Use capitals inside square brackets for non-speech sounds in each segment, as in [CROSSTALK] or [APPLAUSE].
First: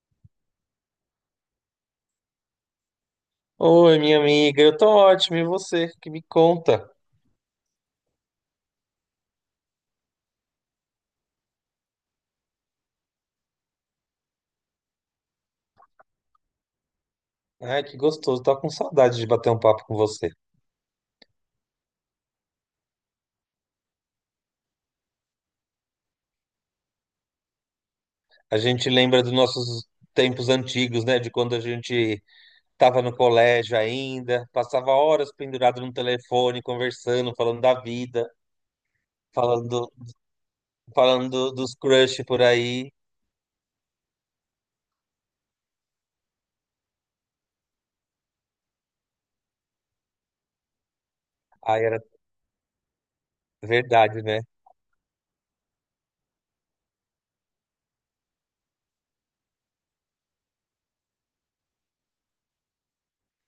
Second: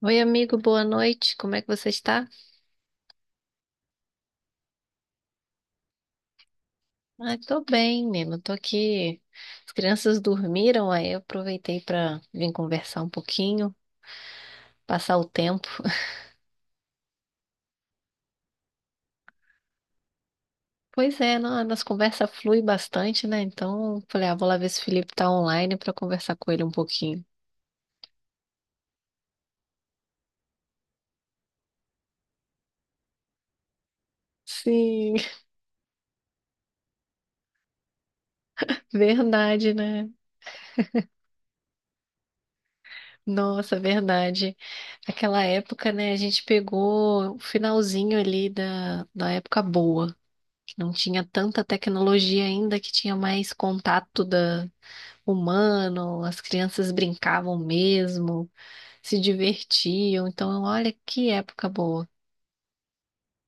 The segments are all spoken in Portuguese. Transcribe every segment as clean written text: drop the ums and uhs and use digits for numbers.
Oi, amigo, boa noite. Como é que você está? Oi, minha amiga, eu tô ótimo, e você? Que me conta? Ah, tô bem, menino. Tô aqui. As crianças dormiram, aí eu aproveitei para vir conversar um pouquinho, passar o tempo. Ai, que gostoso, tô com saudade de bater um papo com você. Pois é, não, a nossa conversa flui bastante, né? Então, falei, ah, vou lá ver se o Felipe tá online para conversar com ele um pouquinho. A gente lembra dos nossos tempos antigos, né? De quando a gente tava no colégio ainda, passava Sim, horas [LAUGHS] pendurado no telefone, conversando, falando da vida, verdade, falando, né? Dos crush por aí. Nossa, verdade. Aquela época, né, a gente pegou o finalzinho ali da época boa. Não tinha tanta Ai, era tecnologia ainda que tinha mais verdade, contato né? da humano, as crianças brincavam mesmo, se divertiam. Então, olha que época boa.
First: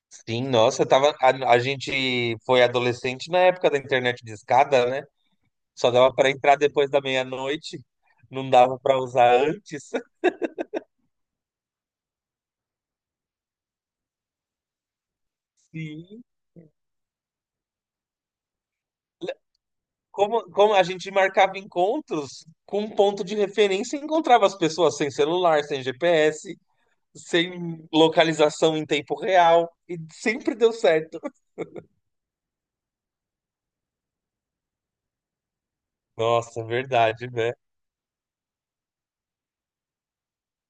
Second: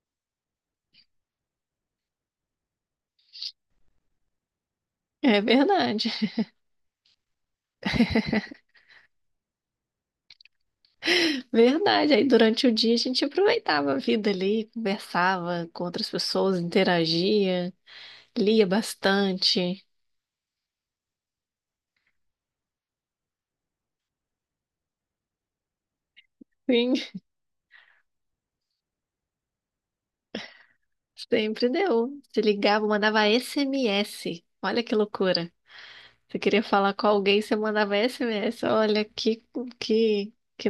Sim, nossa, tava, a gente foi adolescente na época da internet discada, né? É Só verdade, dava para entrar depois da meia-noite, não dava para usar antes. [LAUGHS] verdade. Aí durante o dia a gente aproveitava a vida ali, conversava com outras Sim. pessoas, interagia, lia bastante. Como a gente marcava encontros com um ponto de referência, e encontrava as pessoas sem celular, sem GPS, Sim, sem localização em tempo real, e sempre deu certo. [LAUGHS] sempre deu. Se ligava, mandava SMS. Olha que loucura. Você queria Nossa, falar com verdade, alguém, né? você mandava SMS. Olha que, que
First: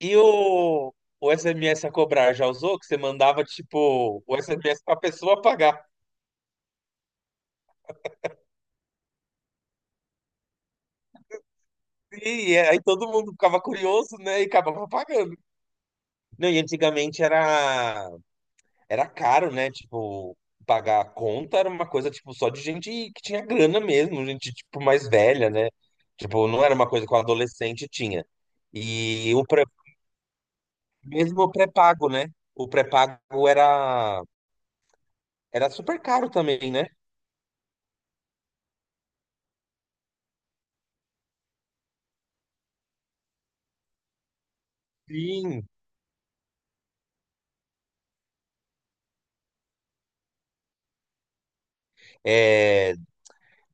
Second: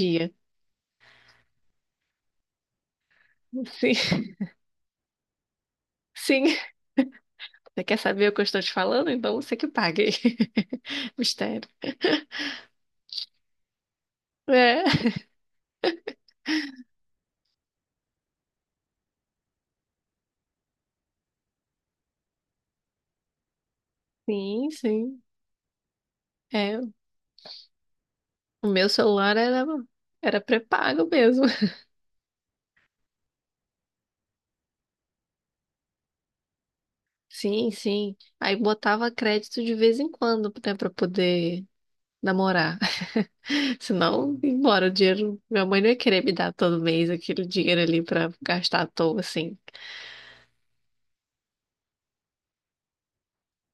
E o, o SMS a cobrar já usou? Que você mandava, Sim, tipo, o SMS pra pessoa pagar. [LAUGHS] sim. Você quer saber o que eu estou te falando? Então você que pague. [LAUGHS] Mistério. E aí todo mundo ficava curioso, né? E acabava É. pagando. Não, e antigamente era Era caro, né? Tipo, pagar a conta era uma coisa, tipo, só de gente que tinha grana mesmo, gente, Sim, tipo, mais sim. velha, né? Tipo, não era uma É. coisa que o adolescente tinha. O meu E celular o era, pré- era pré-pago Mesmo mesmo. o [LAUGHS] pré-pago, né? O pré-pago era, era super caro também, né? Sim, sim. Aí botava crédito de vez em quando, né, pra poder namorar. [LAUGHS] Senão, embora o dinheiro. Minha Sim. mãe não ia querer me dar todo mês aquele dinheiro ali pra gastar à toa, assim. É,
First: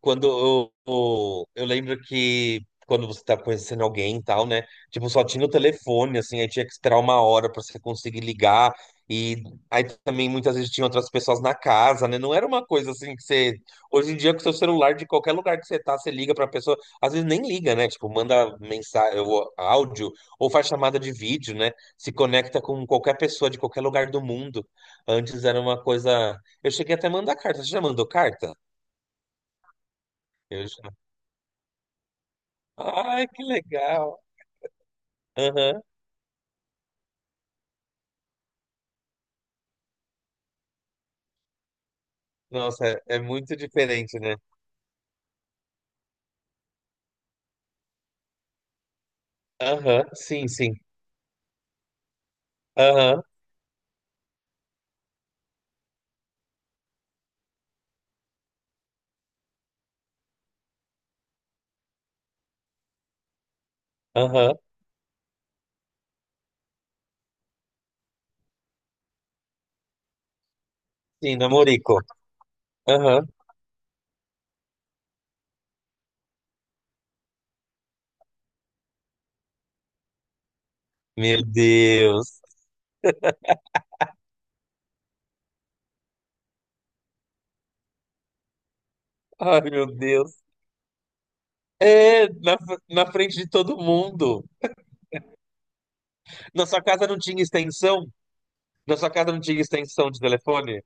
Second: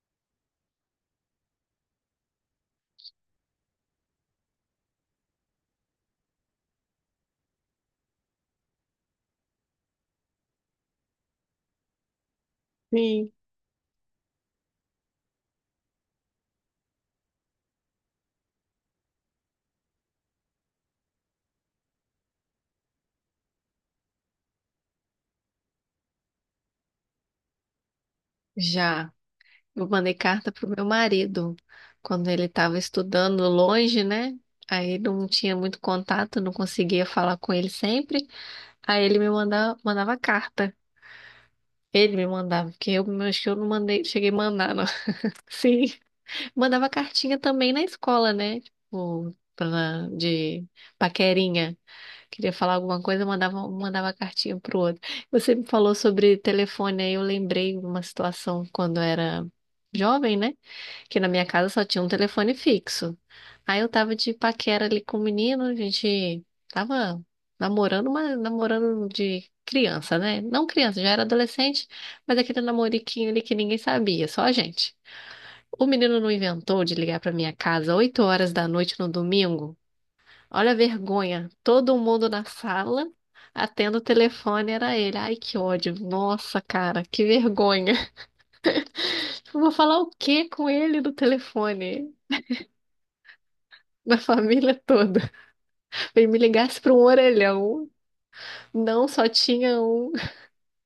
quando eu lembro que quando você tá conhecendo alguém e tal, né? Tipo, só tinha o telefone, assim, aí tinha que esperar uma hora pra você conseguir ligar. E aí também muitas vezes tinha outras pessoas na casa, né? Não era uma coisa assim que Sim. você. Hoje em dia, com seu celular, de qualquer lugar que você tá, você liga pra pessoa. Às vezes nem liga, né? Tipo, manda mensagem, ou áudio, ou faz chamada de vídeo, né? Se conecta com qualquer pessoa de qualquer lugar do mundo. Antes era uma coisa. Eu cheguei até a mandar carta. Você já mandou carta? Já. Eu mandei carta pro Eu meu marido quando ele estava ai, estudando que longe, legal. né? Aí não tinha muito Aham. contato, não conseguia falar com ele sempre. Aí ele me mandava, mandava carta. Ele me mandava, Nossa, porque eu é, é acho que eu muito não mandei, diferente, cheguei a né? mandar, não. [LAUGHS] Sim. Mandava cartinha também na escola, né? Tipo, Aham, sim, de sim. paquerinha. Queria falar alguma Aham, coisa, mandava, mandava cartinha pro outro. Você me falou sobre telefone, aí eu lembrei de uma situação quando eu era jovem, né? Porque na minha casa só tinha um telefone fixo. Aí eu tava de aham. paquera ali com o menino, a gente tava namorando, mas namorando de criança, né? Não criança, já era Sim, adolescente, namorico. mas aquele Aham. namoriquinho ali que ninguém sabia, só a gente. O menino não inventou de ligar pra minha casa 8 horas da noite no domingo. Olha a Meu vergonha, todo mundo Deus. na sala, atendo o telefone, era ele. Ai, que ódio. Nossa, cara, que vergonha. [LAUGHS] Eu Ai, vou meu falar o Deus. quê com ele no telefone? É, na, na frente de todo [LAUGHS] Na mundo. família toda. E me Na ligasse sua para um casa não tinha orelhão. extensão? Na Não, sua só casa não tinha tinha extensão um. de [LAUGHS] telefone?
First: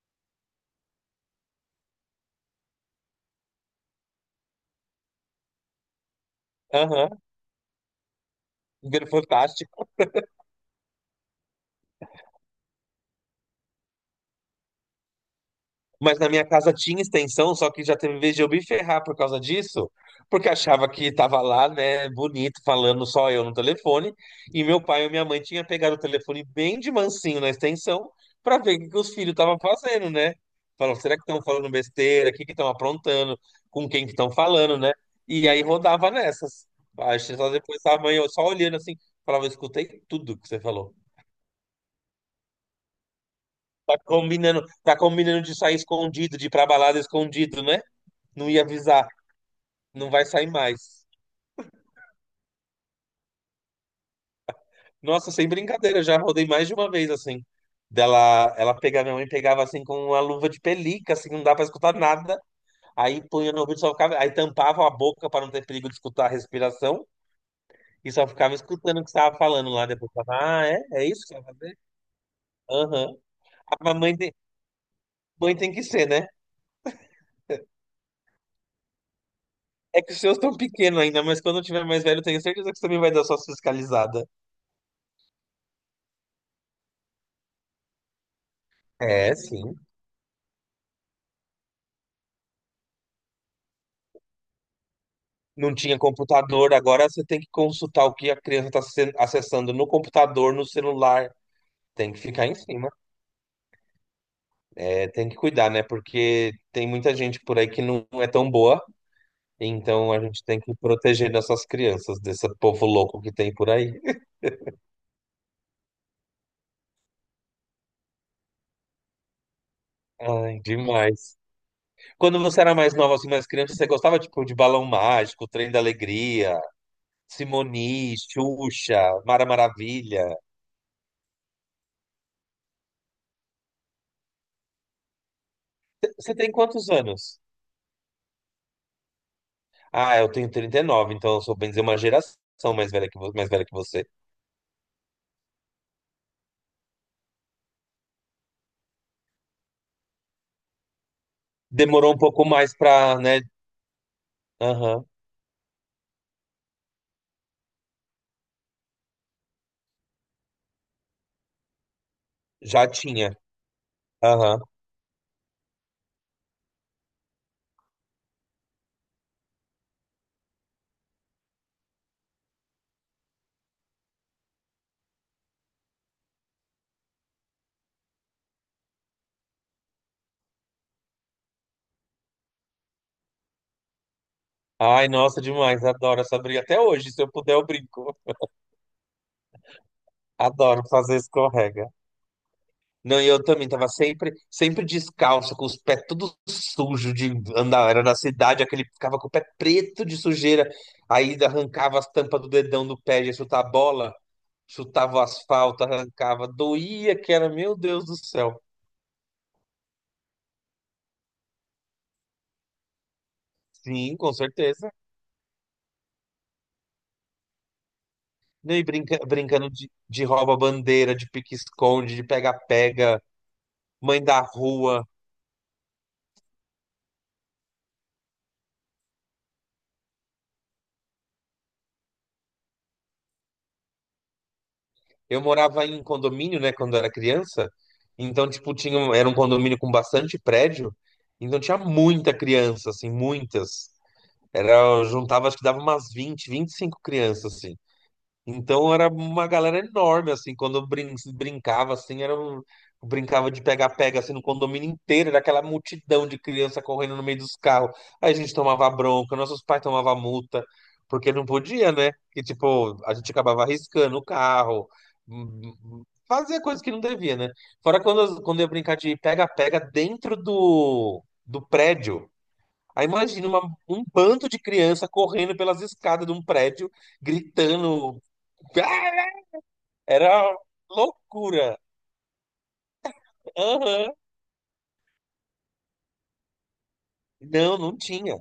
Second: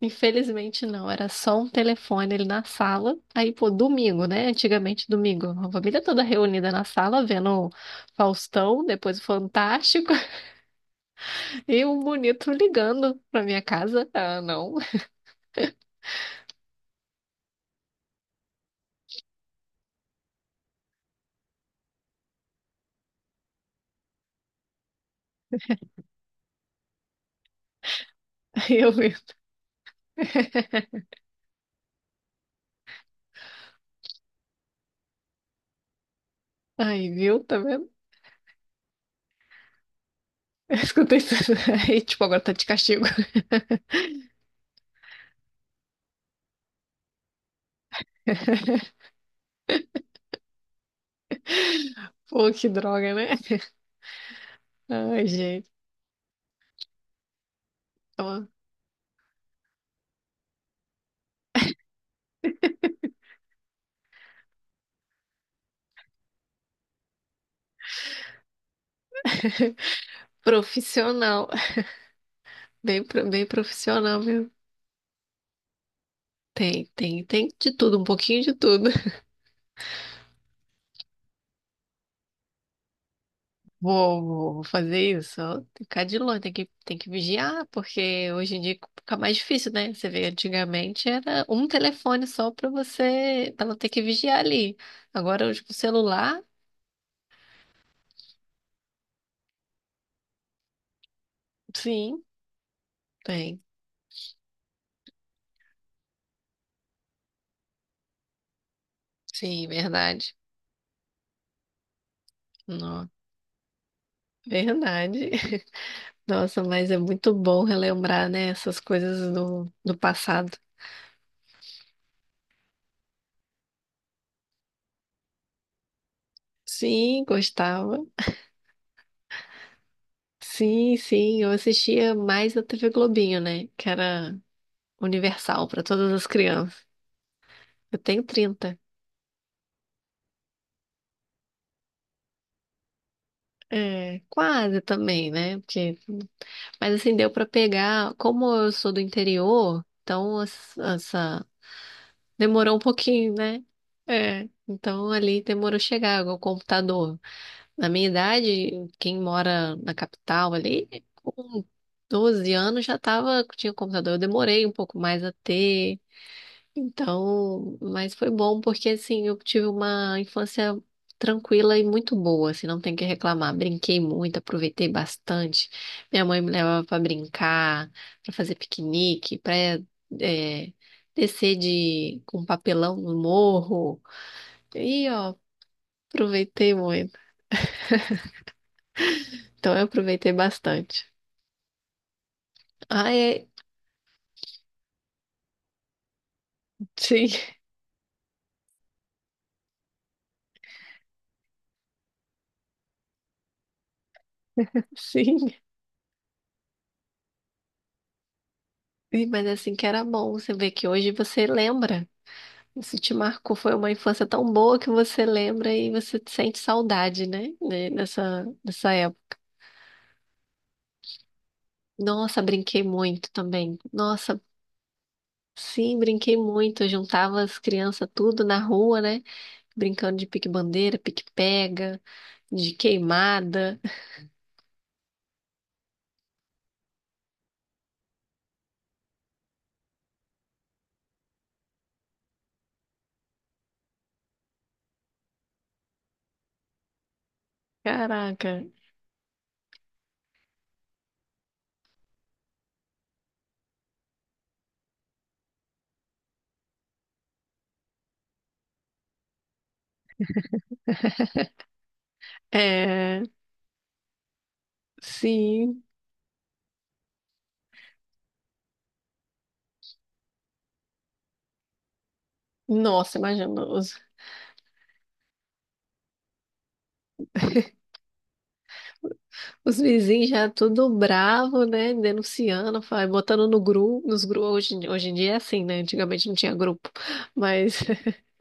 Infelizmente não, era só um telefone ali na sala. Aí, pô, domingo, né? Antigamente domingo. A família toda reunida na Aham. sala, vendo o Faustão, depois o Fantástico. Fantástico, [LAUGHS] e o bonito ligando pra minha casa. Ah, não. [LAUGHS] Mas na minha casa tinha extensão, só que já teve vez de eu me ferrar por causa disso, porque achava que tava lá, né, bonito, falando só eu no telefone, e meu pai e minha mãe tinha pegado o telefone bem de mansinho na extensão para ver o Aí que eu que vi. os filhos estavam fazendo, né? [LAUGHS] Falam, será que estão falando besteira? O que que estão aprontando? Com quem que estão falando, né? E aí rodava nessas. Aí, Acho que viu? só Tá depois vendo? a mãe [LAUGHS] eu só olhando assim, falava, eu escutei tudo que você Eu falou. escutei isso. [LAUGHS] Aí, tipo, agora tá de castigo. Tá combinando de sair escondido, de ir pra balada escondido, né? Não ia [LAUGHS] avisar, não vai sair mais. Pô, que droga, né? [LAUGHS] Ai, Nossa, sem gente. brincadeira, já rodei mais de uma vez assim. Ó, Dela, ela pegava, minha mãe pegava assim com uma luva de pelica, assim, não dá pra escutar nada. Aí punha no ouvido, só ficava, aí tampava a boca para não ter perigo de escutar a respiração e só ficava escutando o que você tava falando lá depois. Falava, ah, é? É isso que você vai profissional. fazer? Bem, Aham. Bem Ah, profissional, viu? mãe tem que ser, né? Tem de tudo, um pouquinho de tudo. [LAUGHS] É que os seus estão pequenos ainda, mas quando eu tiver mais velho, eu tenho certeza que você também vai dar suas Vou, fiscalizadas. vou vou fazer isso. Ó, tem que ficar de longe, tem que vigiar, porque hoje em dia fica É, mais difícil, sim. né? Você vê, antigamente era um telefone só pra você, pra não ter que vigiar ali. Agora, hoje, com Não o tinha celular, computador, agora você tem que consultar o que a criança está acessando no computador, no celular. Tem que sim, ficar em cima. tem. É, tem que cuidar, né? Porque tem muita gente por aí que não é tão boa, Sim, então a verdade. gente tem que proteger nossas crianças desse povo Não, louco que tem por aí. verdade. [LAUGHS] Nossa, mas é muito bom relembrar, né, essas coisas do passado. Ai, demais. Quando você era mais nova, assim, mais criança, você gostava, tipo, de Balão Mágico, Trem da Alegria, Sim, gostava. Simoni, Xuxa, Mara Maravilha. Sim, sim, eu assistia mais a TV Globinho, né? Que era universal para todas as Você tem crianças. quantos anos? Eu tenho 30. Ah, eu tenho 39, então eu sou bem dizer uma geração mais velha que mais velha que você. É, quase também, né? Porque... Mas assim, deu para pegar. Como eu sou do interior, então essa... Demorou um pouco mais Demorou um pra, pouquinho, né? né? É, Aham, então ali demorou chegar o computador. Na minha idade, quem mora na capital ali, com 12 anos já já tinha. tava, tinha computador. Eu Aham. demorei um pouco mais a ter. Então, mas foi bom porque assim eu tive uma infância tranquila e muito boa, assim, não tem o que reclamar. Brinquei muito, aproveitei bastante. Minha mãe me levava para brincar, para fazer piquenique, para descer de com um papelão no morro. Ai, E ó, nossa, demais, adoro essa briga. aproveitei Até hoje, muito. se eu puder, eu brinco. Então eu aproveitei Adoro bastante. fazer escorrega. Ah, Não, e eu é, também tava sempre, sempre descalço, com os pés tudo sujo sim, de andar. Era na cidade, aquele ficava com o pé preto de sujeira. Aí arrancava as tampas do dedão do pé, ia chutar a bola, [LAUGHS] chutava o sim. asfalto, arrancava. Doía que era, meu Deus do céu. Ih, mas assim que era bom, você vê que hoje você lembra. Isso te marcou, foi uma Sim, infância com tão boa que certeza. você lembra e você sente saudade, né? Né, nessa E dessa brinca, época. brincando de rouba-bandeira, de pique-esconde, de Nossa, brinquei pega-pega, muito também. mãe da Nossa, rua. sim, brinquei muito. Eu juntava as crianças tudo na rua, né? Brincando de pique-bandeira, pique-pega, de queimada. Eu morava em condomínio, né, quando era criança. Então, tipo, era um condomínio com bastante prédio. Então tinha muita criança, assim, muitas. Era, eu juntava, acho que dava umas 20, 25 crianças, assim. Caraca, Então era uma galera enorme, assim, quando eu brincava, assim, eu brincava de pega-pega, assim, no condomínio inteiro, era aquela multidão de criança correndo no meio dos carros. Aí a gente tomava bronca, nossos pais tomavam multa, porque não podia, né? Que, tipo, a é, gente acabava arriscando o carro, sim. Fazia coisas que não devia, né? Fora quando eu ia brincar de pega-pega dentro do prédio. Aí Nossa, imagina. Um bando de criança correndo pelas escadas de um prédio, [LAUGHS] gritando. "Ah!" Os vizinhos Era já tudo bravo, loucura. né? Denunciando, botando no grupo, Aham. nos grupos. Hoje, hoje em dia é assim, né? Antigamente não tinha grupo. Não, Mas, não [LAUGHS] tinha.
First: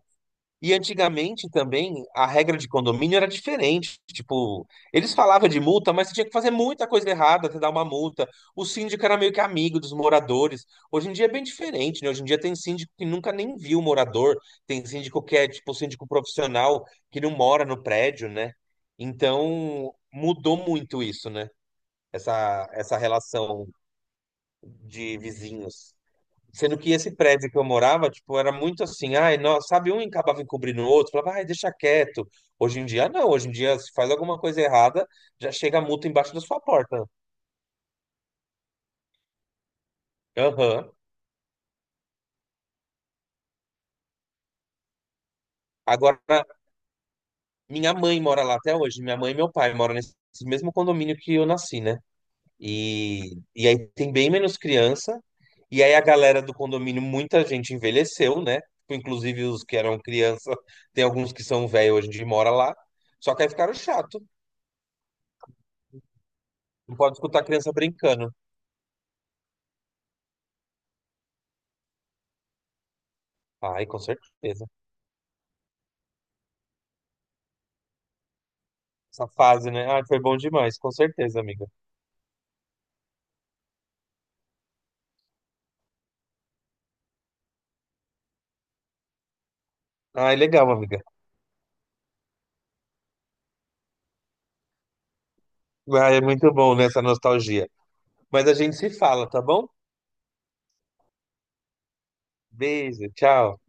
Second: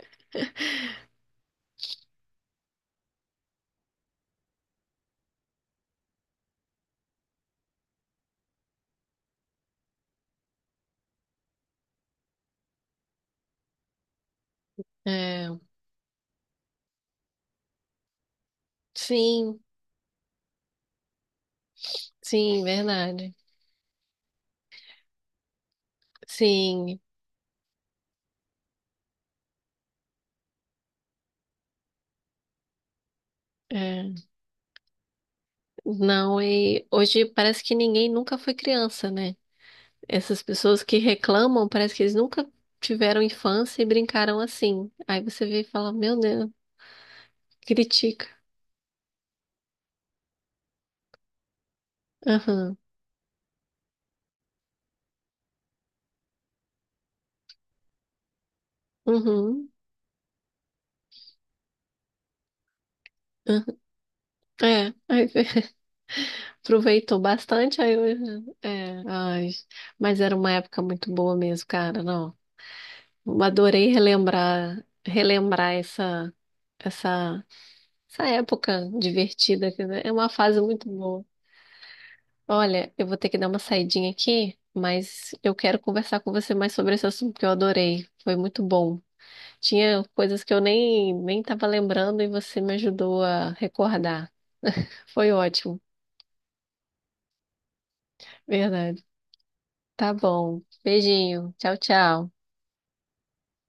E antigamente também a regra de condomínio era diferente. Tipo, eles falavam de multa, mas você tinha que fazer muita coisa errada até dar uma multa. O síndico era meio que amigo dos moradores. Hoje em dia é bem diferente, né? Hoje em dia tem síndico que nunca nem viu o morador, tem síndico que é é, tipo síndico profissional que não mora no prédio, né? sim, Então mudou muito isso, né? sim, Essa verdade. relação de vizinhos. Sendo que Sim, esse prédio que eu morava, tipo, era muito assim, ai, nossa, sabe, um acabava encobrindo o outro, falava, ai, deixa quieto. Hoje em dia, não, hoje em dia, se faz é, alguma coisa errada, já chega a multa embaixo da não, sua e porta. hoje parece que ninguém nunca foi criança, né? Essas pessoas Aham. que reclamam, parece que eles nunca tiveram infância e brincaram assim. Aí você vê e fala, meu Agora, Deus, minha mãe critica. mora lá até hoje, minha mãe e meu pai moram nesse mesmo condomínio que eu nasci, né? Aham, E aí tem bem menos criança, e aí a galera do condomínio, muita gente envelheceu, né? Tipo, inclusive os uhum, que eram criança, tem alguns que são velhos hoje em dia e moram lá, só que aí aham. ficaram chato. É, aí [LAUGHS] Não pode aproveitou escutar a criança bastante, aí brincando. eu... É, ai, mas era uma época muito boa mesmo, cara, não. Eu Ai, adorei com certeza. relembrar, relembrar essa, essa época Essa fase, divertida, né? quer Ai, dizer, é foi uma bom fase demais, muito com boa. certeza, amiga. Olha, eu vou ter que dar uma saidinha aqui, mas eu quero conversar com você mais sobre esse assunto que eu adorei. Foi muito bom. Tinha Ai, coisas que eu legal, amiga. nem estava lembrando e você me ajudou a recordar. [LAUGHS] Foi ótimo, Ai, é muito bom, né, essa nostalgia. Mas a gente se verdade. fala, tá bom? Tá bom. Beijinho. Tchau, tchau. Beijo, tchau.